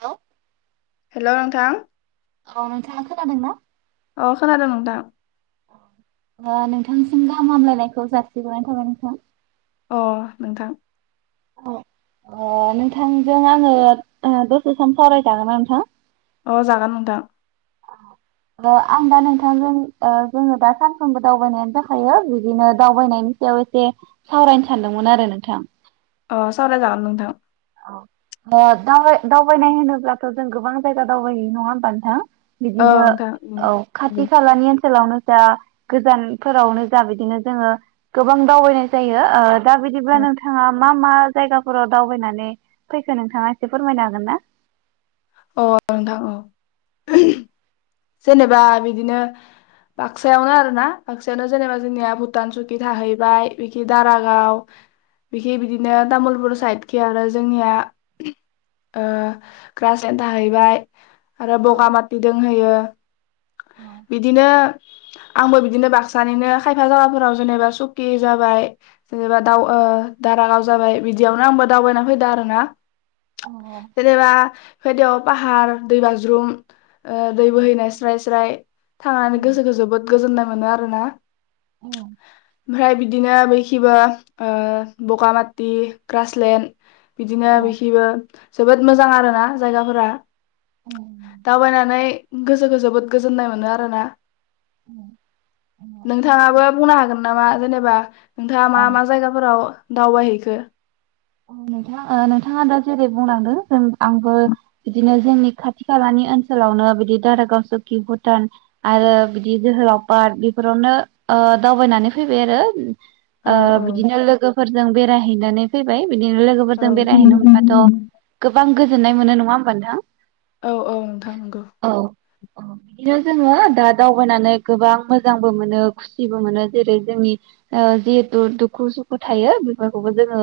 हेल'। Hello नोंथां। औ नोंथाङा खोनादों ना? अ खोनादों नोंथां। अ नोंथांसिम गाहाम हालायनायखौ जासि हरग्रोनाय थाबाय नोंथां। अ नोंथां औ ओ नोंथांजों आङो ओ दसे सम सावराय जागोनना नोंथां? अ जागोन नोंथां। ओ‌ आं दा नोंथांजों ओ जोङो दा सानफ्रोमबो दावबायनायानो जाखायो बिदिनो दावबायनायनि सायाव एसे सावरायनो सानदोंमोन आरो नोंथां। अ सावराय जागोन नोंथां। ओ दावबाय-दावबायनाय होनोब्लाथ' जों गोबां जायगा दावबाय हैयो नङा होमबा नोंथां? औ बिदिनो नोंथां औ खाथि-खालानि ओनसोलावनो जा गोजानफोरावनो जा बिदिनो जोङो गोबां दावबायनाय जायो ओ दा बिदिब्ला अ नोंथाङा मा मा जायगाफोराव दावबायनानै फैखो नोंथाङा एसे फोरमायनो हागोन ना? अ नोंथां औ। औ जेनेबा बिदिनो बाक्सायावनो आरो ना बाक्सायावनो जेनेबा जोंनिया भुटान, सुकि थाहैबाय बिखि दारागाव बिखि बिदिनो तामलपुर साइडखि आरो जोंनिया ओ ग्रास लेण्ड थाहैबाय। आरो बगामाथि दोंहोयो। औ [inaudible] बिदिनो आंबो बिदिनो बाक्सानिनो खायफा जागाफोराव जेनेबा सुकि जाबाय जेनेबा दाउ ओ दारागाव जाबाय बिदियावनो आंबो दावबायनानै फैदो आरो ना। जेनेबा [unintelligible] पाहार, दै बाज्रुम ओ दै औ औ बोहैनाय स्राइ स्राइ थांनानै गोसोखो जोबोद गोजोननाय मोनो‌ आरो ना औ ओमफ्राय बिदिनो बैखिबो ओ‌ बगामाथि, ग्रासलेण्ड बिदिनो बैखिबो जोबोद मोजां आरो ना जायगाफोरा। दावबायनानै गोसोखौ जोबोद गोजोननाय मोनो आरोना। नोंथाङाबो बुंनो हागोन नामा जेनेबा नोंथाङा मा मा जायगाफोराव दावबायहैखो? नोंथाङा ओ नोंथाङा दा जेरै बुंलांदों जों आंबो बिदिनो जोंनि खाथि खालानि ओनसोलावनो बिदि दारागाव, सुकि, भुटान आरो बिदि जोहोलाव पार्क बेफोरावनो ओह दावबायनानै फैबाय आरो। औ औ ओ बिदिनो लोगोफोरजों बेराय हैनानानै फै बिदिनो औ लोगोफोरजों बेरायहैनो मोनबाथ' गोबां गोजोननाय मोनो नङा होमबा नोंथां? औ औ नोंथां नोंगौ। अ बिदिनो जोङो दा दावबायनानै गोबां मोजांबो मोनो खुसिबो मोनो जेरै जोंनि ओ जिहेथु दुखु सुखु थायो बेफोरखौबो जोङो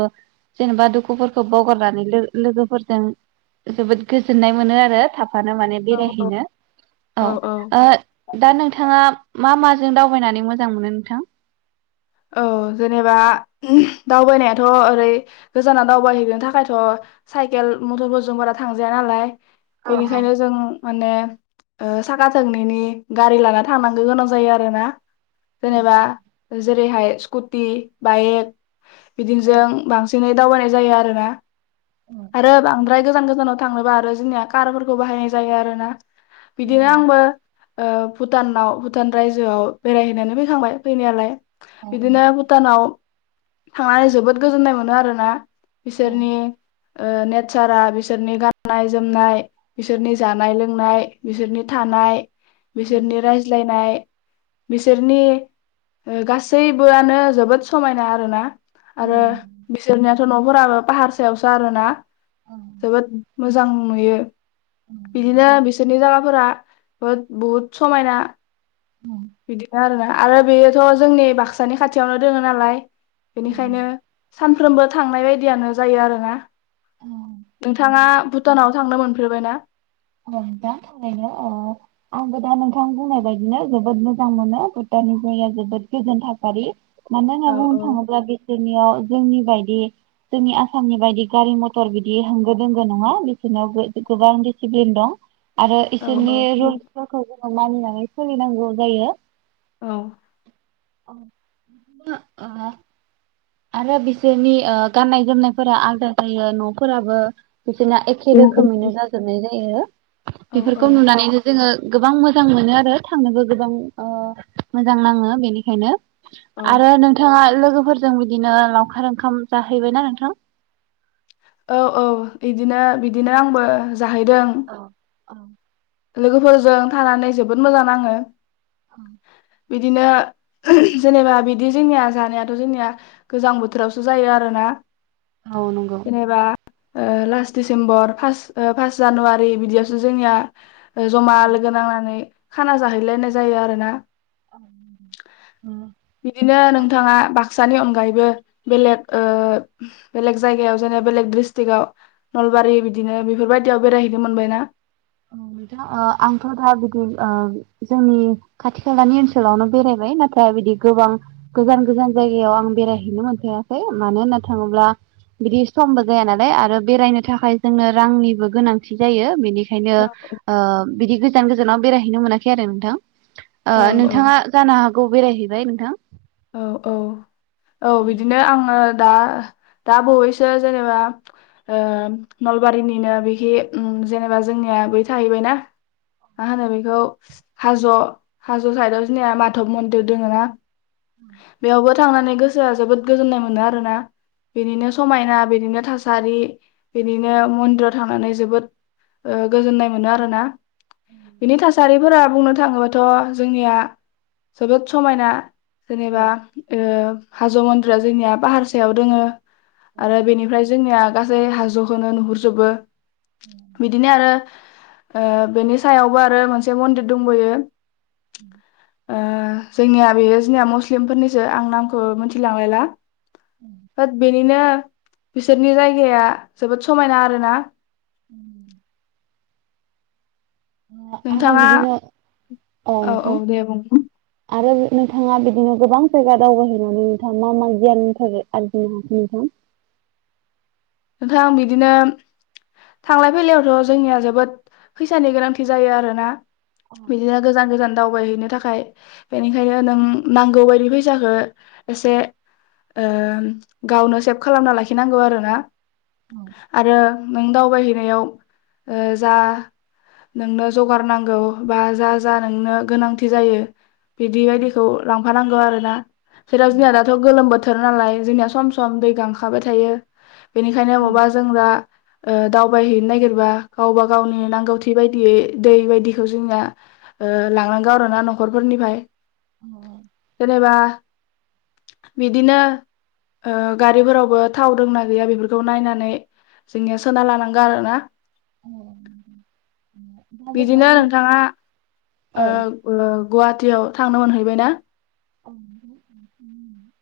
जेनेबा दुखुफोरखौ बावगारनानै लोगो लोगोफोरजों जोबोद गोजोननाय मोनो आरो थाब माने औ औ बेरायहैनो। औ ओ दा नोंथाङा मा माजों दावबायनानै मोजां मोनो नोंथां? औ जेनेबा दावबायनायाथ' ओरै गोजानाव दावबायहैनो थाखायथ' साइकेल, मटरफोरजों बारा थांजाया नालाय। बेनिखायनो जों माने साखा थोंनैनि गारि लाना थांनांगो गोनां जायो आरोना। जेनेबा जेरैहाय स्कुटि, बाइक बिदिजों बांसिनै दावबायनाय जायो आरोना। आरो बांद्राय गोजान गोजानाव थांनोबा आरो जोंनिया कारफोरखौ बाहायनाय जायो आरोना। बिदिनो आंबो ओ भुटानाव भुटान रायजोआव बेरायहैनानै फैखांबाय फैनायालाय। बिदिनो भुटानाव थांनानै जोबोद गोजोननाय मोनो आरोना। बिसोरनि ओ नेचारा, बिसोरनि गाननाय जोमनाय, बिसोरनि जानाय लोंनाय, बिसोरनि थानाय, बिसोरनि रायज्लायनाय बिसोरनि ओ गासै गासैबोआनो जोबोद समायना आरो ना। आरो बिसोरनियाथ' न' फोराबो पाहार सायावसो आरोना। जोबोद मोजां नुयो। बिदिनो बिसोरनि जागाफोर फोरा बो बुहुद समायना। बिदिनो आरोना आरो बेयोथ' जोंनि बाक्सानि खाथियावनो दोङो नालाय। बेनिखायनो सान फ्रोमबो थांनाय बायदियानो जायो आरो ना। नोंथाङा भुटानाव थांनो मोन फेरबायना? [unintelligible] ओ आंबो दा नोंथां बुंनाय बायदिनो जोबोद मोजां मोनो भुटाननि जायगाया जोबोद गोजोन थासारि। मानो होनना औ बुंनो थाङोब्ला बिसोरनियाव जोंनि बायदि जोंनि आसामनि बायदि गारि मटर बिदि होंगो दोंगो नङा बिसोरनियाव गो गोबां डि सिप्लिन दं। आरो औ इसोरनि रुलसफोरखौ मानिनानै सोलिनांगौ जायो। औ [unintelligible] आरो बिसोरनि ओ गाननाय जोमनायफोरा आलदा जायो न'फोराबो बिसोरना एखे औ रोखोमैनो जाजोबनाय जायो। बेफोरखौ औ नुनानैनो जोङो गोबां मोजां मोनो आरो थांनोबो गोबां ओ मोजां नाङो बेनिखायनो। औ आरो नोंथाङा लो‌ लोगोफोर जों बिदिनो लावखार ओंखाम जाहैबायना नोंथां? औ औ बिदिनो बिदिनो आंबो जाहैदों। औ लोगोफोरजों थानानै जोबोद मोजां नाङो। औ बिदिनो जेनेबा बिदि जोंनिया जानायाथ' जोंनिया गोजां बोथोरावसो जायो आरोना। औ नंगौ। जेनेबा ओ last December first first January बिदियावसो जोंनिया जमा लोगो नांनानै खाना जाहैलायनाय जायो आरो ना बिदिनो [unintelligible] नोंथाङा बाक्सानि अनगायैबो बेलेग ओ बेलेग जायगायाव जेनेबा बेलेग डिस्ट्रिकआव नलबारि बिदिनो बेफोरबायदियाव बेरायहैनो मोनबायना? औ नोंथां आंथ' दा बिदि ओ जोंनि खाथि खालानि ओनसोलावनो बेरायबाय नाथाय बिदि गोबां गोजान गोजान जायगायाव आं बेरायहैनो मोनफेराखै मानो होनना थाङोब्ला बिदि समबो जाया नालाय आरो बेरायनो थाखाय जोंनो रांनिबो गोनांथि जायो बेनि खायनो औ ओ बिदि गोजान गोजानाव बेरायहैनो मोनाखै आरो नोंथां। ओ औ नोंथाङा जानो हागौ औ बेराय हैबाय नोंथां औ औ औ बिदिनो आंङो दा दा बावैसो जेनेबा ओ नलबारिनिनो बिखि ओम जेनेबा जोंनिया बै थाहैबायना मा होनो बेखौ हाज' हाज' साइदआव जोंनिया मधब मन्दिर दोङोना बेयावबो थांनानै गोसोआ जोबोद गोजोननाय मोनो आरोना बेनिनो समायना बेनिनो थास सारि बिदिनो मन्दिराव थांनानै जोबोद ओ गोजोननाय मोनो आरोना बिनि थासारिफोरा बुंनो नो थाङोबाथ' जोंनिया जोबोद समायना जेनेबा ओ हाज' मन्दिरा जोंनिया पाहारसायाव दोंङो आरो बेनिफ्राय जोंनिया गासै हाजोखौनो नुहुरजोबो। बिदिनो आरो ओ बेनि सायावबो आरो मोनसे मन्दिर दंबोयो। उ ओ जोंनिया बेयो निया मुस्लिमफोरनिसो आं नामखौ मिथिलांलायला होत बेनिनो बिसोरनि जायगाया जोबोद समायना आरो ना। उम आरो नोंथाङा बिदिनो अ औ औ नोंथां दे बुं आरो नोंथाङा बिदिनो गोबां जायगा दावबायहैनानै नोंथाङा मा मा गियाननि थाखाय आरजिनो हाखो नोंथां? नोंथां बिदिनो थांलाय फैलायावथ' जोंनिया जोबोद फैसानि गोनांथि जायो आरोना बिदिनो गोजान गोजान दावबायहैनो थाखाय बेनिखायनो नों नांगौ बायदि फैसाखौ एसे ओ गावनो सेभ खालामना लाखिनांगौ आरोना आरो नों दावबायहैनायाव ओ जा नोंनो जगार नांगौ बा जा जा नोंनो गोनांथि जायो बिदि बादिखौ लांफानांगौ आरोना जेराव जोंनिया दाथ' गोलोम बोथोर नालाय जोंनिया सम सम दै गांखाबाय थायो। बेनिखायनो बबा जों दा ओ दावबायहैनो नागिरबा गावबा गावनि नांगौथि बायदि दि दै बायदिखौ जोंना ओ लांनांगौ आरोना न'खरफोरनिफ्राय अ एबा बिदिनो ओ गारिफोरावबो थाव दोंना गैया बेफोरखौ खौ नायनानै जोंनिआव सोना लानांगोन आरोना। बिदिनो नोंथाङा औ [unintelligible] ओ ओ गवा गुवाहाटियाव थांनो मोनहैबाय ना? औ नोंथां [unintelligible]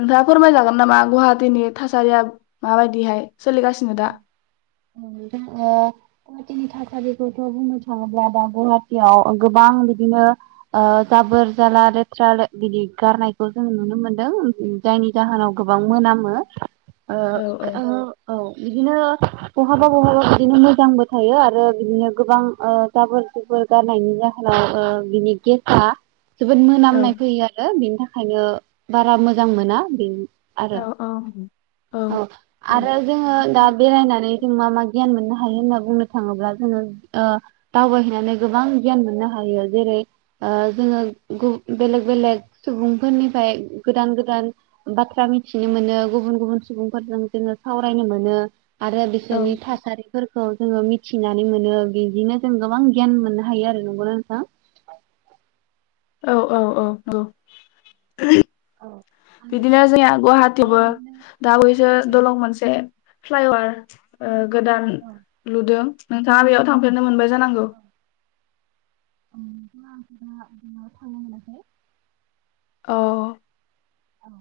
नोंथाङा फोरमायजागोन नामा गुवाहाटिनि थासारिया माबादिहाय? ओं ओं ओ गुवाहाटिनि थासारि खौथ' बुंनो थाङोब्ला दा गुवाहाटियाव गोबां बिदिनो ओ जाबोर जाला लेथ्रा बिदि गारनायखौ जों नुनो मोनदों जायनि जाहोनाव गोबां मोनामो। ओ औ औ ओहो औ। बिदिनो बहाबा बहाबा बिदिनो मोजांबो थायो आरो बिदिनो गोबां ओ जाबोर जुबोर गारनायनि जाहोनाव ओ बिनि गेस आ जोबोद औ मोनामनाय फैयो आरो बेनि थाखाय खायनो बारा मोजां मोना बि औ आरो औ औ आरो जोङो दा बेरायनानै जों मा मा मा गियान मोननो हायो होनना बुंनो थाङोब्ला जोङो ओ दावबायहैनानै गोबां गियान मोननो हायो जेरै ओ जोङो बेलेग बेलेग सुबुंफोरनिफ्राय गोदान गोदान बाथ्रा मिथिनो मोनो गुबुन गुबुन सुबुंफोरजों जोङो सावरायनो मोनो। बिदिनो आरो बिसोरनि थासारिफोरखौ जोङो मि थिनानै मोनो बिदिनो जों गोबां गियान मोननो हायो आरो नंगौना नोंथां। औ औ औ औ बिदिनो जोंनिया गुवाहाटियावबो दा बावैसो दलं मोनसे फ्लायअभार ओ गोदान लुदों। नोंथाङा बेयाव थांफेरनो मोनबाय? जानांगौ औ नोंथां आंथ [inaudible] थांनो मोनाखै औ औ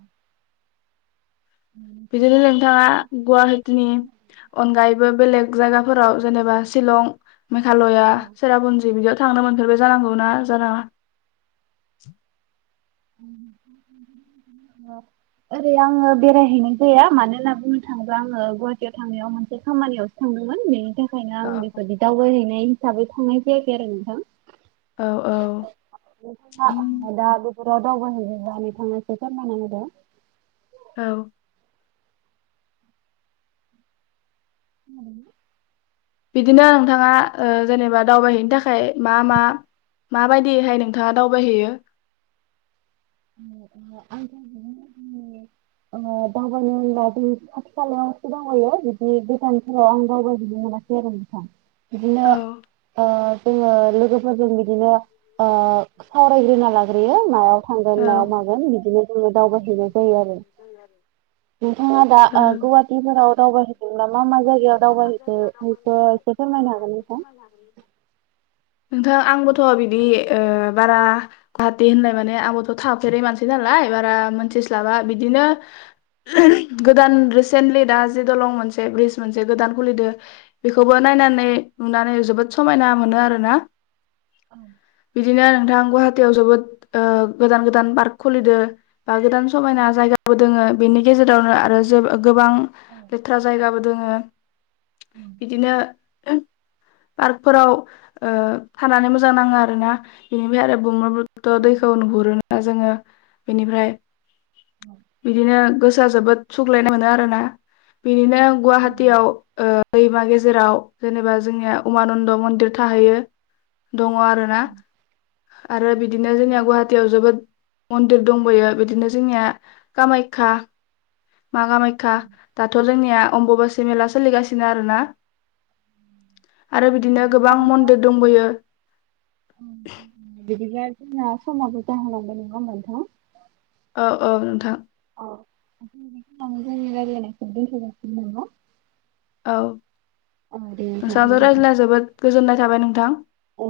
बिदिनो नोंथाङा गुवाहाटिनि अनगायैबो बेलेग जायगाफोराव जेनेबा शिलं मेघालया सेरापुन्जि बिदियाव थांनो मोनफेरबाय जानांगौ ना जानाङा ओरै आङो बेरायहैनाय जाया मानो होनना बुंनो थाङोब्ला आङो गुवाहाटियाव थांनायाव मोनसे खामानियावसो थांदोंमोन बेनि थाखाय खायनो आं बेखौदि दावबायहैनाय हिसाबै थांनाय जायाखै आरो नोंथां। औ औ औ [unintelligible] बबाव दावबायहैनो जानो थांनायखो फोरमायनानै हो। औ। [unintelligible] बिदिनो नोंथाङा ओ। जेनेबा दावबायहैनो थाखाय मा मा। माबायदिहाय नोंथाङा दावबायहैयो [unintelligible] आंङो दावबायनो होनब्ला जों खाथि खालायावसो दावबायो ओमफाय गोजानफोराव आं दावबायहैनो मोनासै आरो नोंथां बिदिनो औ ओ जोंङो लोगो फोरजों बिदिनो ओ सावरायग्रोना लाग्रोयो मायाव थांगोन औ मायाव मागोन बिदिनो जोंङो दावबायहैनाय जायो आरो नोंथाङा दा ओ गुवाहाटिफोराव दावबायहैदोंब्ला मा मा जायगायाव दावबायहैखो इखो एसे फोरमायनो हागोन नोंथां नोंथां आंबो थ बिदि ओ बारा गुवाहाटी होननाय माने आंबोथ थाफेरै मानसि नालाय बारा मोनथिस्लाबा बिदिनो गोदान रिसेन्टलि दा जि दलं मोनसे ब्रिज मोनसे गोदान खुलिदो बेखौबो नायनानै नुनानै जोबोद स समायना मोनो आरोना बिदिनो नोंथां गुवाहाटीयाव जोबोद ओ गोदान गोदान पार्क खुलिदो बा गोदान समायना जायगाबो दोंङो बेनि गेजेरावनो आरो जेबो गोबां लेथ्रा जायगाबो दोंङो बिदिनो [unintelligible] पार्कफोराव ओ थानानै मो जां नांङो आरो ना बेनिफाय आरो ब्रहम पुत्र दैखौ नुहुरोना जोंङो बेनिफ्राय बिदिनो गोसोआ जोबोद सुग्लायनाय मोनो आरोना बिदिनो गुवाहाटीयाव ओ दैमा गेजेराव जेनेबा जोंनिया उमानन्द मन्दिर थाहैयो दंङ आरो ना आरो बिदिनो जोंनिया गुवाहाटीयाव जोबोद मन्दिर दंबयो बिदिनो जोंनिया कामाख्या मा कामाख्या दाथ जोंनिया अम्बबासि मेला सोलिगासिनो आरो ना। मन्दिर दंबोयो [inaudible] बिदिब्ला जोंहा समाबो जाहो लांबाय नङा होमबा नोंथां। ओ ओ नोंथां। अ [unintelligible] औ। औ दे नोंथां नोंथांजों गोजोनथों। रायज्लायना जोबोद गोजोननाय थाबाय नोंथां। औ।